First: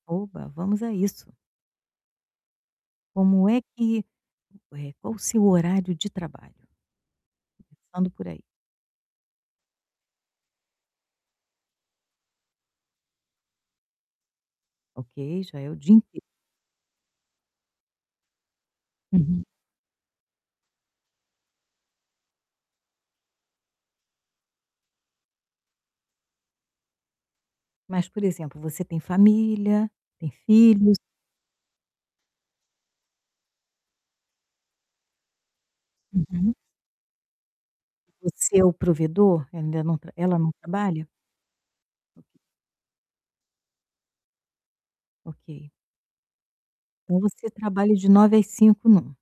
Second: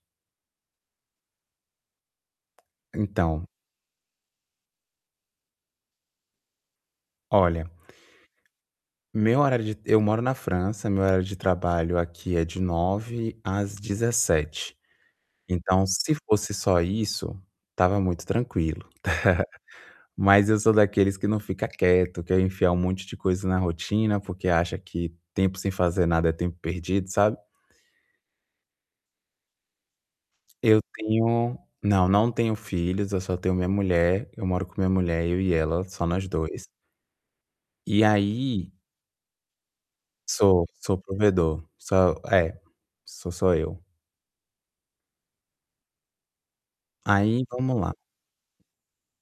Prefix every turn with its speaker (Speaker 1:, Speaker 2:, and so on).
Speaker 1: Opa, vamos a isso.
Speaker 2: Então
Speaker 1: Como é que eh, qual o seu horário de trabalho?
Speaker 2: Olha,
Speaker 1: Vamos por aí.
Speaker 2: meu horário de eu moro na França, meu horário de trabalho aqui é de 9h às 17h.
Speaker 1: Ok, já é o
Speaker 2: Então
Speaker 1: dia
Speaker 2: se
Speaker 1: inteiro.
Speaker 2: fosse só isso, estava muito tranquilo.
Speaker 1: Uhum.
Speaker 2: Mas eu sou daqueles que não fica quieto, quero enfiar um monte de coisa na rotina porque acha que tempo sem fazer nada é tempo perdido, sabe?
Speaker 1: Mas por exemplo, você tem família, tem
Speaker 2: Eu
Speaker 1: filhos?
Speaker 2: tenho não, não tenho filhos, eu só tenho minha mulher, eu moro com minha mulher. Eu e ela, só nós
Speaker 1: Uhum.
Speaker 2: 2. E
Speaker 1: Você é
Speaker 2: aí
Speaker 1: o provedor? Ainda não ela não
Speaker 2: Sou, sou o
Speaker 1: trabalha?
Speaker 2: provedor, sou,
Speaker 1: Ok.
Speaker 2: é, sou só eu.
Speaker 1: Ok. Então
Speaker 2: Aí
Speaker 1: você
Speaker 2: vamos lá.
Speaker 1: trabalha de 9h às 17h, não?